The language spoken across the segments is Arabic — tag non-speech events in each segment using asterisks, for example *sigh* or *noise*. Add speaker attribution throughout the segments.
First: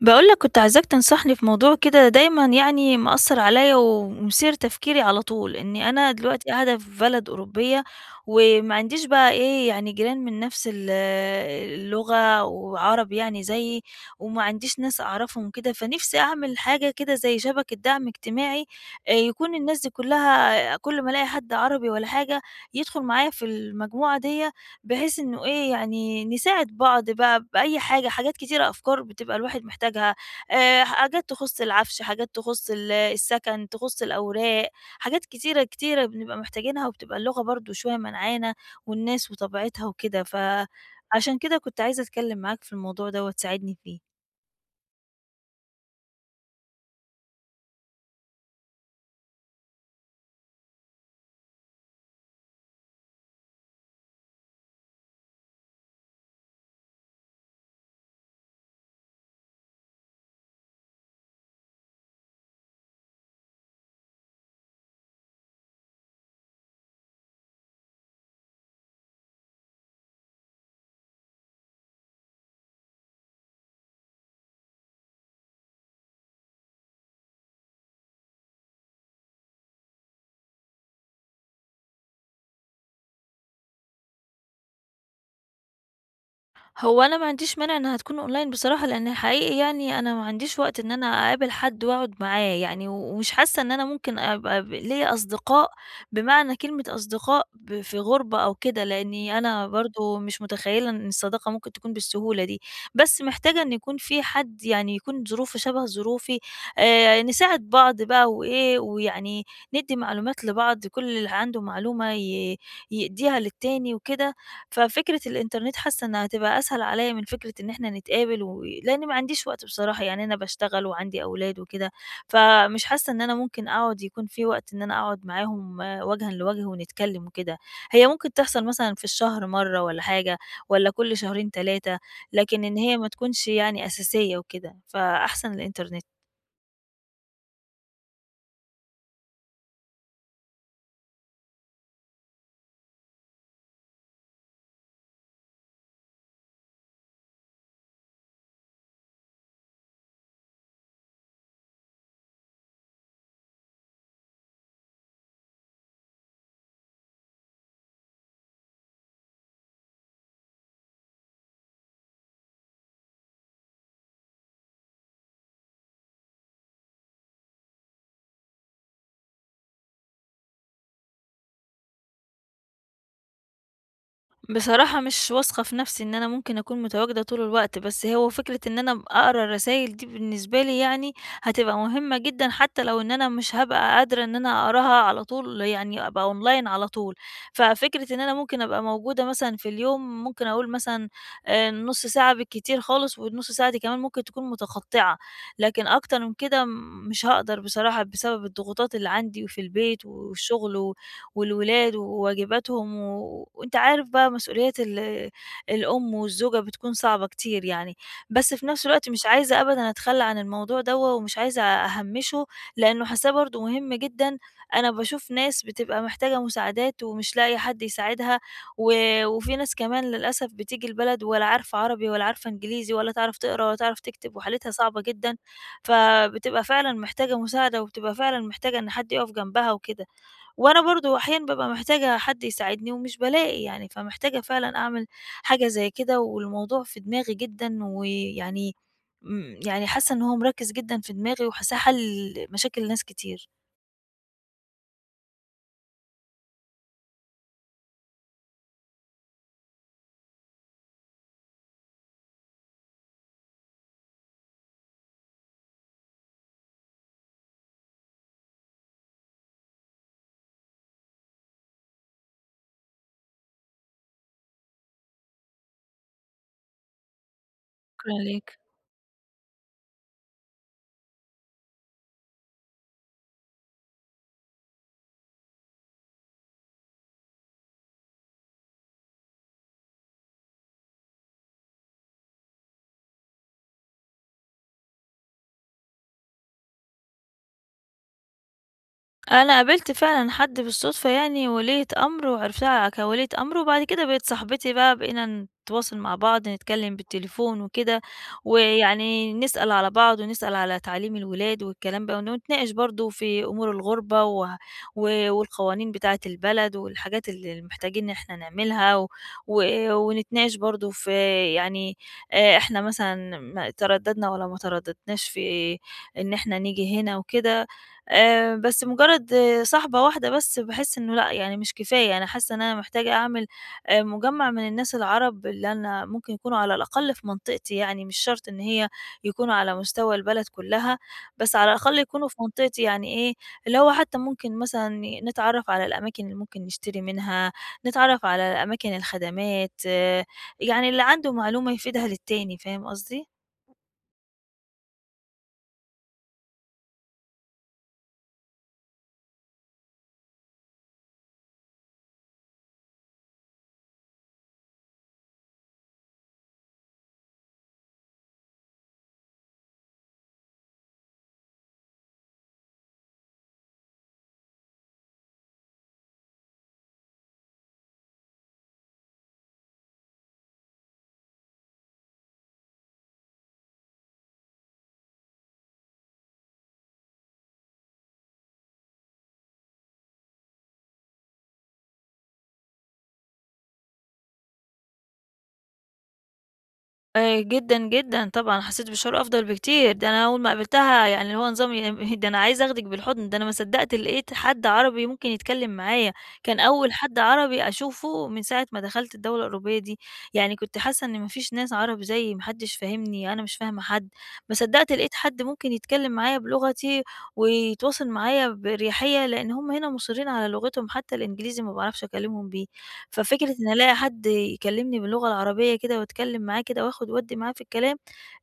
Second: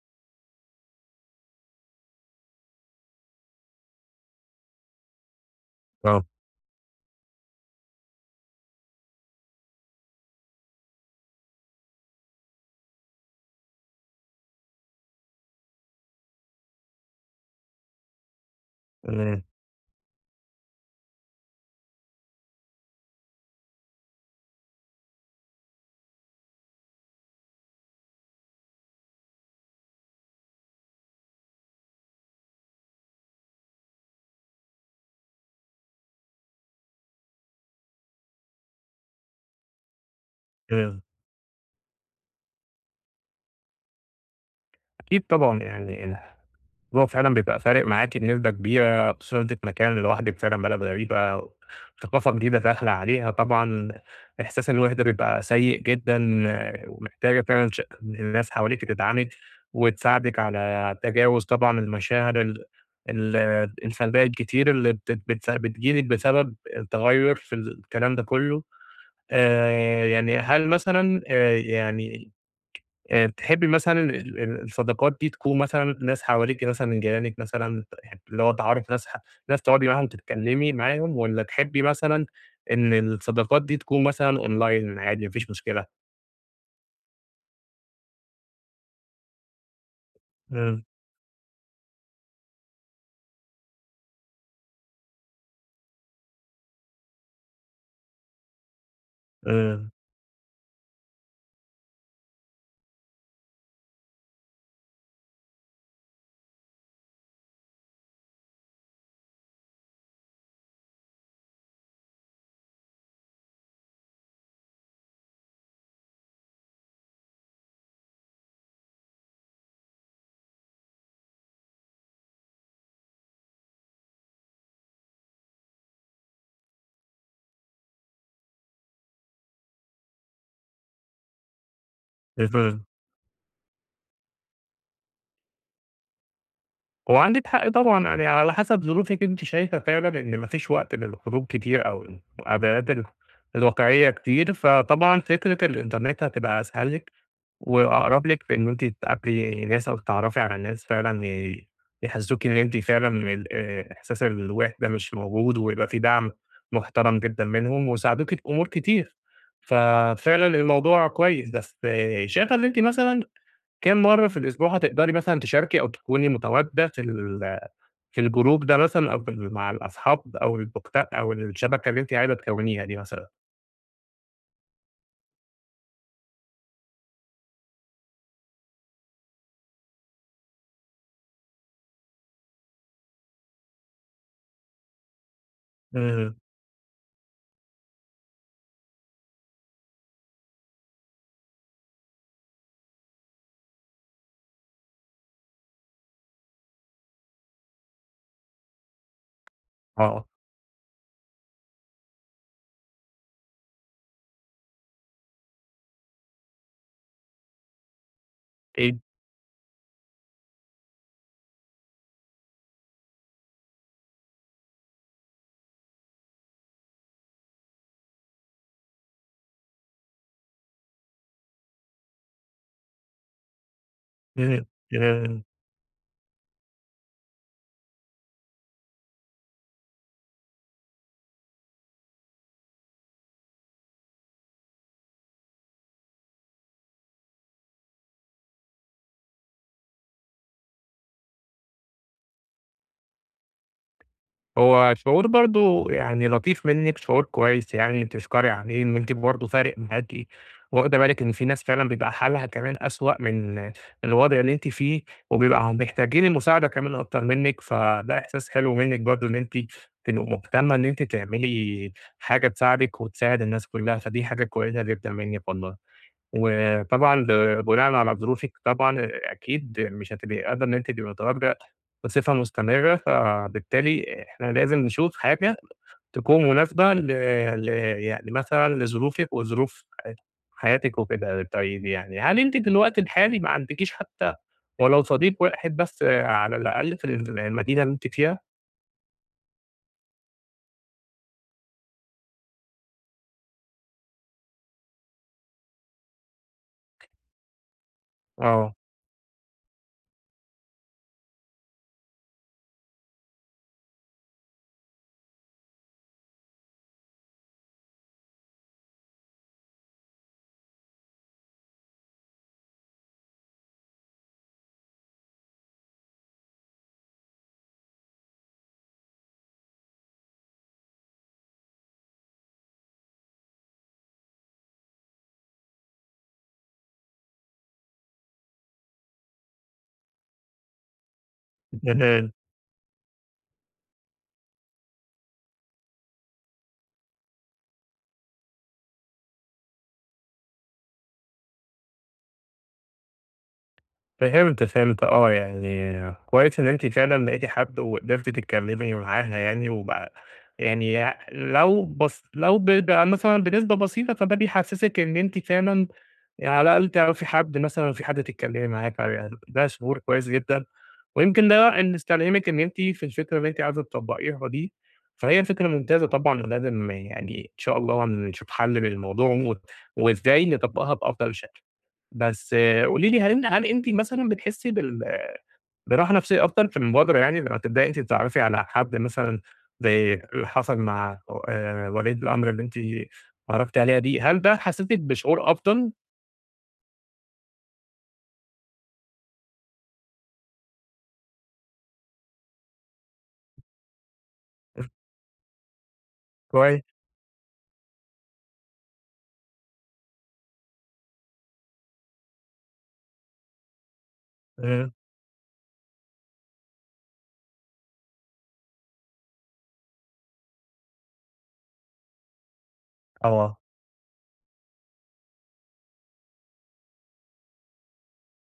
Speaker 1: باقول لك كنت عايزاك تنصحني في موضوع كده دايمًا يعني مأثّر عليَّ ومثير تفكيري على طول، إني أنا
Speaker 2: آه،
Speaker 1: دلوقتي قاعدة في بلد أوروبية، وما عنديش بقى إيه يعني جيران من نفس اللغة وعرب يعني زيي، وما عنديش ناس أعرفهم كده، فنفسي أعمل حاجة كده زي شبكة دعم اجتماعي،
Speaker 2: تمام،
Speaker 1: يكون الناس دي كلها كل ما ألاقي حد عربي ولا حاجة يدخل معايا في المجموعة ديّة، بحيث إنه يعني نساعد بعض بقى بأي حاجة، حاجات كتيرة أفكار بتبقى الواحد محتاجها، حاجات تخُص العفش، حاجات تخُص السكن، تخُص الأوراق، حاجات كتيرة، كتيرة بنبقى محتاجينها وبتبقى اللغة برضه شوية منعانا والناس وطبيعتها وكده،
Speaker 2: تمام.
Speaker 1: فعشان كده كنت عايزة أتكلّم معاك في الموضوع ده وتساعدني فيه.
Speaker 2: أكيد طبعًا يعني الموضوع فعلًا بيبقى فارق معاكِ بنسبة كبيرة، خصوصًا إن أنتِ في مكان لوحدِك فعلًا بلد غريبة، ثقافة جديدة داخلة عليها طبعًا، إحساس الوحدة بيبقى سيء جدًا، ومحتاجة فعلًا الناس حواليكِ تدعمِك وتساعدِك على تجاوز طبعًا المشاعر ال ال السلبية الكتير اللي بت بتس بتيجي لِك بسبب التغيُّر في الكلام ده كله. يعني هل مثلًا تحبّي مثلًا ال الصداقات دي تكون مثلًا ناس حواليكِ مثلًا جيرانِك مثلًا اللي هو تعرفي ناس تقعدي معاهم تتكلّمي معاهم والّا تحبّي مثلًا إن الصداقات دي تكون مثلًا أونلاين عادي ما فيش مشكلة؟
Speaker 1: هو أنا ما عنديش مانع إنها تكون أونلاين بصراحة، لإن حقيقي يعني أنا ما عنديش وقت
Speaker 2: إمم،
Speaker 1: إن أنا أقابل حد وأقعد معاه يعني، ومش حاسة إن أنا ممكن أبقى ليّا أصدقاء بمعنى كلمة أصدقاء في غُربة أو كده، لإني أنا
Speaker 2: إمم،
Speaker 1: برضه مش متخيلة إن الصداقة ممكن تكون بالسهولة دي، بس محتاجة إن يكون في حد يعني يكون ظروفه شبه ظروفي، نساعد بعض بقى وإيه، ويعني ندّي معلومات لبعض كل اللي عنده معلومة يدّيها للتاني وكده، ففكرة الإنترنت حاسة إنها هتبقى أسهل عليّا من فكرة إن إحنا نتقابل و لإن ما عنديش وقت بصراحة، يعني أنا باشتغل وعندي أولاد وكده، فمش حاسة إن أنا ممكن أقعد يكون في وقت إن أنا أقعد معاهم وجهًا لوجه ونتكلم وكده. هي ممكن تحصل مثلًا في الشهر مرّة والّا حاجة، والّا كل شهرين 3، لكن إن
Speaker 2: إمم.
Speaker 1: هي ما تكونش يعني أساسية وكده، فأحسن الإنترنت.
Speaker 2: هو عندِك حق طبعًا، يعني على حسب ظروفِك أنتِ شايفة فعلًا إن ما فيش وقت للخروج كتير أو المقابلات الواقعية كتير، فطبعًا فكرة الإنترنت هتبقى أسهل لِك وأقرب لِك في إن أنتِ تقابلي ناس أو تتعرفي على ناس فعلًا يحسسوكِ إن أنتِ فعلًا ال إحساس الوحدة مش موجود، ويبقى في دعم محترم جدًا منهم، وساعدوكِ في أمور كتير، ففعلًا الموضوع كويس، بس آه، شايفة إن أنتِ مثلًا كام مرّة في الأسبوع هتقدري مثلًا تشاركي أو تكوني متواجدة في الجروب ده مثلًا أو في ال مع الأصحاب أو البوكتا أو الشبكة اللي أنتِ عايزة تكوّنيها دي مثلًا؟
Speaker 1: بصراحة مش واثقة في نفسي إن أنا ممكن أكون متواجدة طول الوقت، بس هو فكرة إن أنا أقرا الرسايل دي بالنسبة لي يعني هتبقى مهمة جدًا، حتى لو إن أنا مش هابقى قادرة إن أنا أقراها على طول، يعني أبقى
Speaker 2: إمم،
Speaker 1: أونلاين على طول. ففكرة إن أنا ممكن أبقى موجودة مثلًا في اليوم، ممكن أقول مثلًا نُص ساعة بالكتير خالص، والنُص ساعة دي كمان ممكن تكون متقطعة، لكن أكتر من كده مش هاقدر بصراحة بسبب الضغوطات اللي عندي وفي البيت
Speaker 2: آه.
Speaker 1: والشغل و والولاد وواجباتهم و وأنت عارف بقى مسؤوليات الأم والزوجة بتكون صعبة كتير يعني، بس في نفس
Speaker 2: إيه
Speaker 1: الوقت مش عايزة أبدًا أتخلّى عن الموضوع دوّة ومش عايزة أهمّشه، لإنه حاساه برضه مهم جدًا، أنا باشوف ناس بتبقى محتاجة مساعدات ومش لاقية حد يساعدها، و وفي ناس كمان للأسف بتيجي البلد ولا عارفة عربي ولا عارفة إنجليزي ولا تعرف تقرا ولا تعرف تكتب
Speaker 2: إمم،
Speaker 1: وحالتها صعبة جدًا،
Speaker 2: إمم.
Speaker 1: فبتبقى فعلًا محتاجة مساعدة وبتبقى فعلًا محتاجة إن حد يقف جنبها وكده. وأنا برضه أحيانًا بابقى محتاجة حد يساعدني ومش بالاقي يعني، فمحتاجة فعلًا أعمل حاجة زي كده، والموضوع في دماغي جدًا، ويعني يعني حاسة إن هو مركِّز جدًا في دماغي وحاساه حل مشاكل ناس كتير.
Speaker 2: هو شعور برضه يعني لطيف منِّك، شعور كويس يعني تشكري عليه إن أنتِ برضه فارق معاكِ، واخدة بالِك إن في ناس فعلًا بيبقى حالها كمان أسوأ من الوضع اللي أنتِ فيه، وبيبقى محتاجين المساعدة كمان أكتر منِّك، فده إحساس حلو منِّك برضه إن أنتِ تبقي مهتمة إن أنتِ تعملي حاجة تساعدِك وتساعد الناس كلّها، فدي حاجة كويسة جدًا منِّك والله. وطبعًا ب بناءً على
Speaker 1: شكرًا
Speaker 2: ظروفِك
Speaker 1: ليك.
Speaker 2: طبعًا أكيد مش هتبقي قادرة إن أنتِ تبقي متواجدة بصفة مستمرة، فبالتالي إحنا لازم نشوف حاجة تكون مناسبة ل يعني مثلًا لظروفِك وظروف حياتِك وكده. طيب يعني هل أنتِ في الوقت الحالي ما عندكيش حتى ولو صديق واحد بس على الأقل في المدينة اللي أنتِ فيها؟
Speaker 1: أنا قابلت فعلًا حد بالصدفة يعني وليّة أمر وعرفتها كوليّة أمر، وبعد كده بقت صاحبتي بقى، بقينا نتواصل مع بعض، نتكلم بالتليفون وكده،
Speaker 2: آه.
Speaker 1: ويعني نسأل على بعض ونسأل على تعليم الولاد والكلام بقى، ونتناقش برضه في أمور الغُربة و و والقوانين بتاعة البلد والحاجات اللي محتاجين إن إحنا نعملها، و... ونتناقش برضه في يعني إحنا مثلًا ترددنا والّا ما ترددناش في إن إحنا نيجي هنا وكده. بس مجرد صاحبة واحدة بس باحس إنه لأ، يعني مش كفاية، أنا حاسة إن أنا محتاجة أعمل مجمّع من الناس العرب اللي أنا ممكن يكونوا على الأقل في منطقتي يعني، مش شرط إن هي يكونوا على مستوى البلد كلّها، بس على الأقل يكونوا في
Speaker 2: *laughs*
Speaker 1: منطقتي يعني اللي هو حتى ممكن مثلًا نتعرّف على الأماكن اللي ممكن نشتري منها، نتعرّف على أماكن الخدمات، آه، يعني اللي عنده معلومة يفيدها للتاني، فاهم قصدي؟
Speaker 2: فهمت، فهمت آه، يعني كويس إن أنتِ فعلًا لقيتِ حد وقدرتِ تتكلمي معاها يعني وبقى يعني لو بس لو ب ب مثلًا بنسبة بسيطة فده بيحسسِك إن أنتِ فعلًا يعني على الأقل تعرفي حد مثلًا وفي حد تتكلمي معاه فعلًا، ده شعور كويس جدًا، ويمكن ده إن استلهمِك إن أنتِ في الفكرة اللي أنتِ عايزة تطبّقيها دي، فهي فكرة ممتازة طبعًا ولازم يعني إن شاء الله نشوف حل للموضوع وإزاي نطبّقها بأفضل شكل. بس آه، قولي لي هل أنتِ مثلًا بتحسّي براحة نفسية أكتر في المبادرة يعني لمّا تبدئي أنتِ تتعرّفي على حد مثلًا زي اللي حصل مع ولية الأمر اللي أنتِ اتعرّفتِ عليها دي، هل ده حسّسِك بشعور أفضل؟
Speaker 1: جدًا، جدًا طبعًا، حسّيت بشعور أفضل بكتير، ده أنا أول ما قابلتها يعني اللي هو نظام *laughs* ده أنا عايزة آخدِك بالحضن، ده أنا ما صدّقت لقيت حد عربي ممكن يتكلّم معايا، كان
Speaker 2: كوي
Speaker 1: أول حد عربي أشوفه من ساعة ما دخلت الدولة الأوروبية دي، يعني كنت حاسّة إن ما فيش ناس عرب زيي، ما حدّش فاهمني، أنا مش فاهمة حد، ما
Speaker 2: إمم،
Speaker 1: صدّقت لقيت حد ممكن يتكلّم معايا بلغتي ويتواصل معايا بأريحية، لإن هُم هنا مُصرّين على لغتهم، حتى الإنجليزي ما باعرفش أكلّمهم بيه. ففكرة
Speaker 2: آه.
Speaker 1: إن ألاقي حد يكلمني باللغة العربية كده وأتكلم معاه كده وآخد وأدي معاه في الكلام،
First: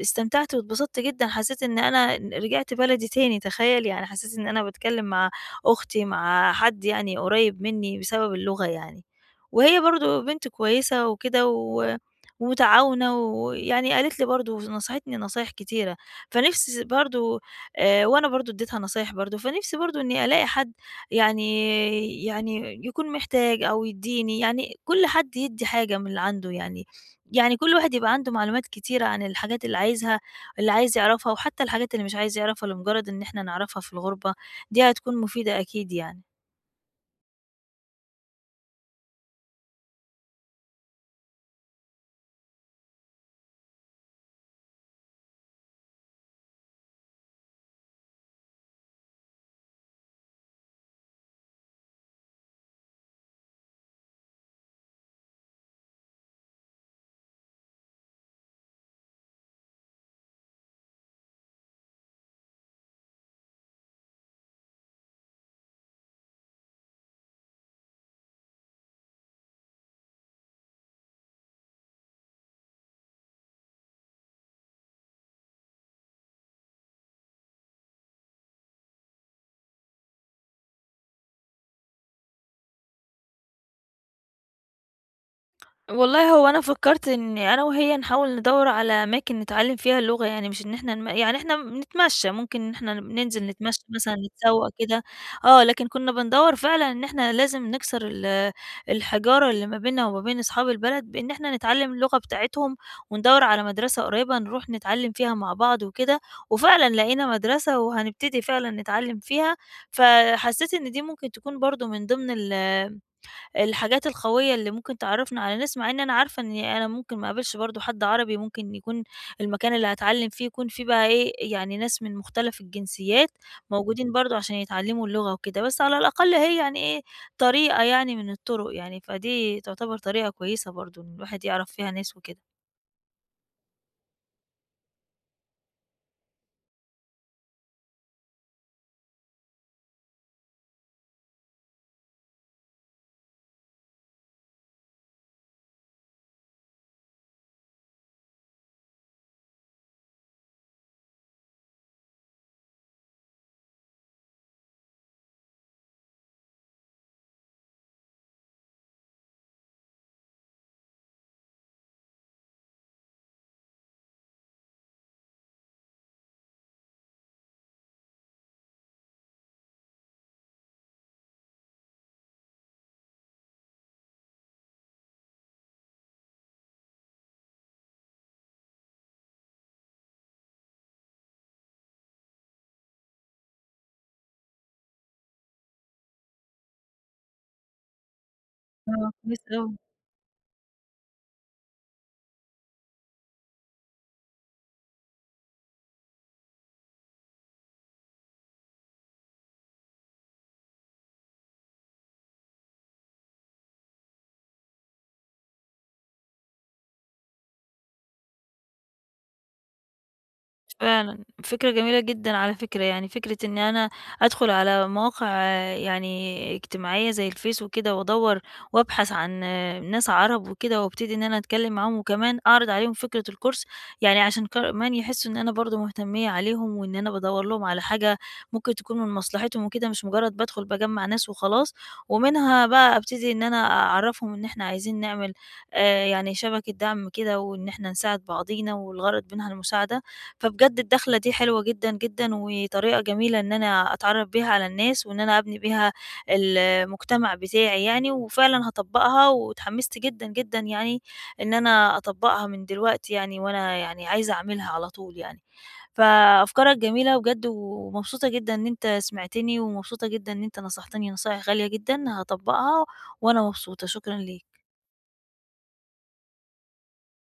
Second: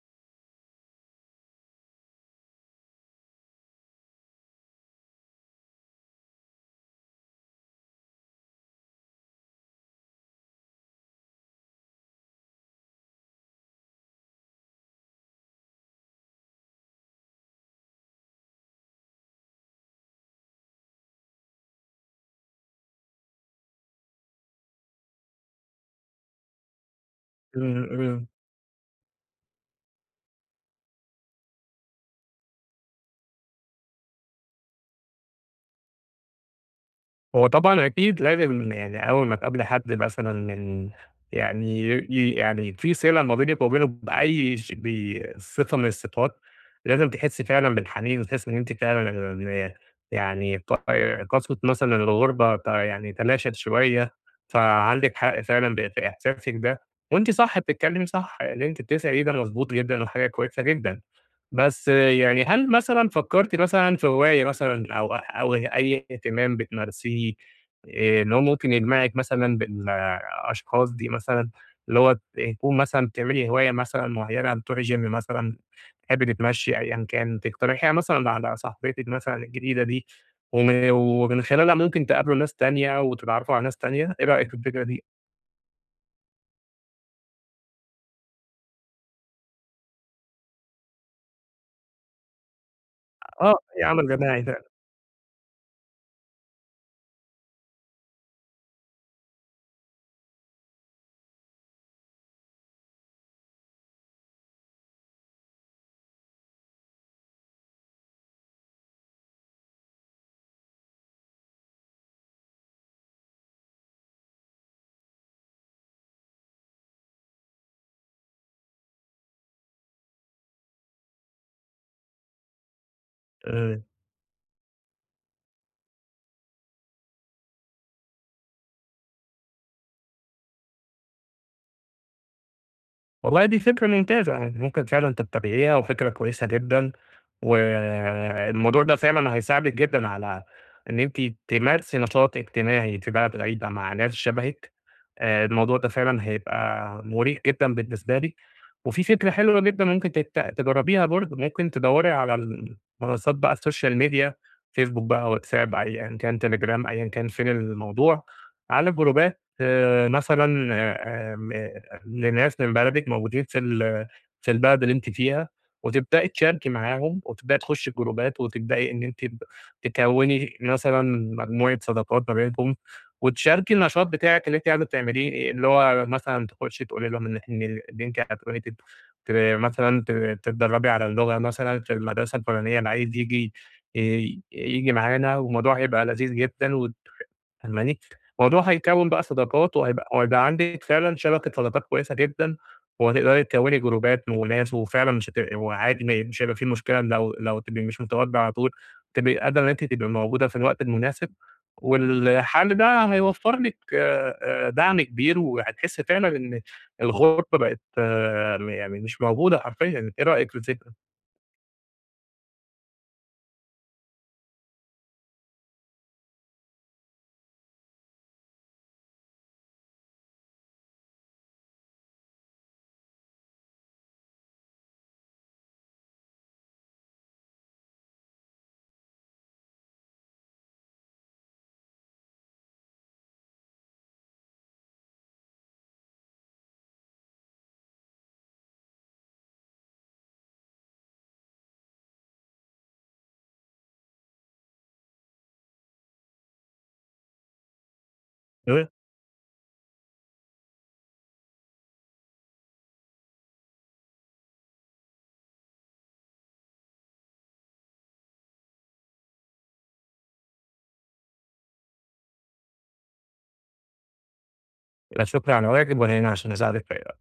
Speaker 1: استمتعت واتبسطت جدًا، حسيت إن أنا رجعت بلدي تاني تخيل! يعني حسيت إن أنا باتكلم مع أختي، مع حد يعني قريب مني بسبب اللغة يعني. وهي برضه بنت كويسة وكده و ومتعاونة ويعني قالت لي برضه نصحتني نصايح كتيرة، فنفسي برضه وأنا برضه اديتها نصايح برضه، فنفسي برضه إني ألاقي حد يعني يكون محتاج أو يدّيني، يعني كل حد يدّي حاجة من اللي عنده يعني، يعني كل
Speaker 2: إمم،
Speaker 1: واحد يبقى
Speaker 2: إمم.
Speaker 1: عنده معلومات كتيرة عن الحاجات اللي عايزها اللي عايز يعرفها، وحتى الحاجات اللي مش عايز يعرفها لمجرد إن إحنا نعرفها في الغُربة، دي هتكون مفيدة أكيد يعني.
Speaker 2: هو طبعًا أكيد لازم يعني أول ما تقابلي حد مثلًا من يعني يعني في صلة ما بينِك وما بينه بأي بصفة من الصفات، لازم تحسّي فعلًا بالحنين وتحسّي إن أنتِ فعلًا يعني قسوة مثلًا الغُربة يعني تلاشت شوية، فعندِك حق فعلًا في إحساسِك ده، وأنتِ صح بتتكلمي صح، اللي أنتِ بتسعي ده مضبوط جدًا وحاجة كويسة جدًا. بس يعني هل مثلًا فكّرتِ مثلًا في هواية مثلًا أو أي اهتمام بتمارسيه، إن هو ممكن يجمعِك مثلًا بالأشخاص دي مثلًا، اللي هو تكون مثلًا بتعملي هواية مثلًا معيّنة، بتروحي gym مثلًا، بتحبي تتمشّي أيًا كان، تقترحيها مثلًا على صاحبتِك مثلًا الجديدة دي، ومن خلالها ممكن تقابلوا ناس تانية وتتعرّفوا على ناس تانية، إيه رأيِك في الفكرة دي؟
Speaker 1: والله هو أنا فكّرت إني أنا وهي نحاول ندوّر على أماكن نتعلّم فيها اللغة، يعني مش إن إحنا نم يعني إحنا بنتمشّى، ممكن إن إحنا ننزل
Speaker 2: آه، هي
Speaker 1: نتمشّى
Speaker 2: عمل
Speaker 1: مثلًا
Speaker 2: جماعي فعلًا.
Speaker 1: نتسوّق كده، آه، لكن كُنّا بندوّر فعلًا إن إحنا لازم نكسر الحجارة اللي ما بيننا وما بين أصحاب البلد، بإن إحنا نتعلّم اللغة بتاعتهم وندوّر على مدرسة قريّبة نروح نتعلّم فيها مع بعض وكده، وفعلًا لقينا مدرسة وهنبتدي فعلًا نتعلّم فيها، فحسّيت إن دي ممكن تكون برضه من ضمن الحاجات القوية اللي ممكن تعرّفني على ناس، مع إن أنا عارفة إني أنا ممكن ما اقابلش برضه حد عربي، ممكن يكون المكان اللي هاتعلّم فيه يكون فيه بقى يعني ناس من مختلف الجنسيات
Speaker 2: آه.
Speaker 1: موجودين برضه عشان يتعلّموا اللغة وكده، بس على الأقل هي يعني إيه، طريقة يعني من الطُرق يعني، فدي تعتبر طريقة كويسة برضه إن الواحد يعرف فيها ناس وكده.
Speaker 2: والله دي فكرة ممتازة، يعني ممكن فعلًا تتبعيها وفكرة كويسة جدًا، والموضوع ده فعلًا هيساعدِك جدًا على إن أنتِ تمارسي نشاط اجتماعي في بلد بعيدة مع ناس شبهِك، الموضوع ده فعلًا هيبقى مُريح جدًا بالنسبة لِك، وفي فكرة حلوة جدًا ممكن تجربيها برضه، ممكن تدوري على المنصات بقى السوشيال ميديا، فيسبوك بقى، واتساب، أيًا كان، تليجرام، أيًا كان فين الموضوع، على جروبات آه، مثلًا آمم لناس من بلدِك موجودين في في البلد اللي أنتِ فيها، وتبدئي تشاركي معاهم، وتبدئي تخشي جروبات، وتبدئي إن أنتِ تكوّني مثلًا مجموعة صداقات ما بينكم، وتشاركي النشاط بتاعِك اللي أنتِ عايزة تعمليه، اللي هو مثلًا تخشي تقولي لهم إن أنتِ هتروحي تت ت مثلًا تتدربي على اللغة مثلًا في المدرسة الفلانية، أنا عايز ييجي ييجي معانا، والموضوع هيبقى لذيذ جدًا و فاهماني؟ الموضوع هيكوّن
Speaker 1: آه،
Speaker 2: بقى
Speaker 1: كويس أوي.
Speaker 2: صداقات وهيبقى عندِك فعلًا شبكة صداقات كويسة جدًا، وهتقدري تكوّني جروبات وناس وفعلًا مش هتبقي وعادي ما مش هيبقى في مشكلة لو تبقي مش متواجدة على طول، تبقي قادرة إن أنتِ تبقي موجودة في الوقت المناسب، والحل ده هيوفّر لِك دعم كبير، وهتحسّي فعلًا إن الغربة بقت آه، يعني مش موجودة حرفيًا، إيه رأيك في الفكرة؟
Speaker 1: فعلًا، فكرة جميلة جدًا على فكرة، يعني فكرة إن أنا أدخل على مواقع يعني اجتماعية زي الفيس وكده وأدوّر وأبحث عن ناس عرب وكده وابتدي إن أنا أتكلّم معاهم، وكمان أعرض عليهم فكرة الكورس، يعني عشان كمان يحسّوا إن أنا برضه مهتمية عليهم وإن أنا بادوّر لهم على حاجة ممكن تكون من مصلحتهم وكده، مش مجرّد بادخل باجمّع ناس وخلاص، ومنها بقى أبتدي إن أنا أعرّفهم إن إحنا عايزين نعمل يعني شبكة دعم كده وإن إحنا نساعد بعضينا والغرض منها المساعدة، فبجد الدخلة دي حلوة جدًا، جدًا، وطريقة جميلة إن أنا أتعرّف بيها على الناس، وإن أنا أبني بيها المجتمع بتاعي يعني، وفعلًا
Speaker 2: إيه؟
Speaker 1: هاطبّقها، واتحمّست جدًا، جدًا يعني إن أنا أطبّقها من دلوقتي يعني، وأنا يعني عايزة أعملها على طول يعني. فأفكارك جميلة بجد، ومبسوطة جدًا إن أنت سمعتني، ومبسوطة جدًا إن أنت نصحتني نصايح غالية جدًا، هاطبّقها وأنا مبسوطة، شكرًا ليك.
Speaker 2: لا شكر على واجب، وأنا هنا عشان أساعدِك في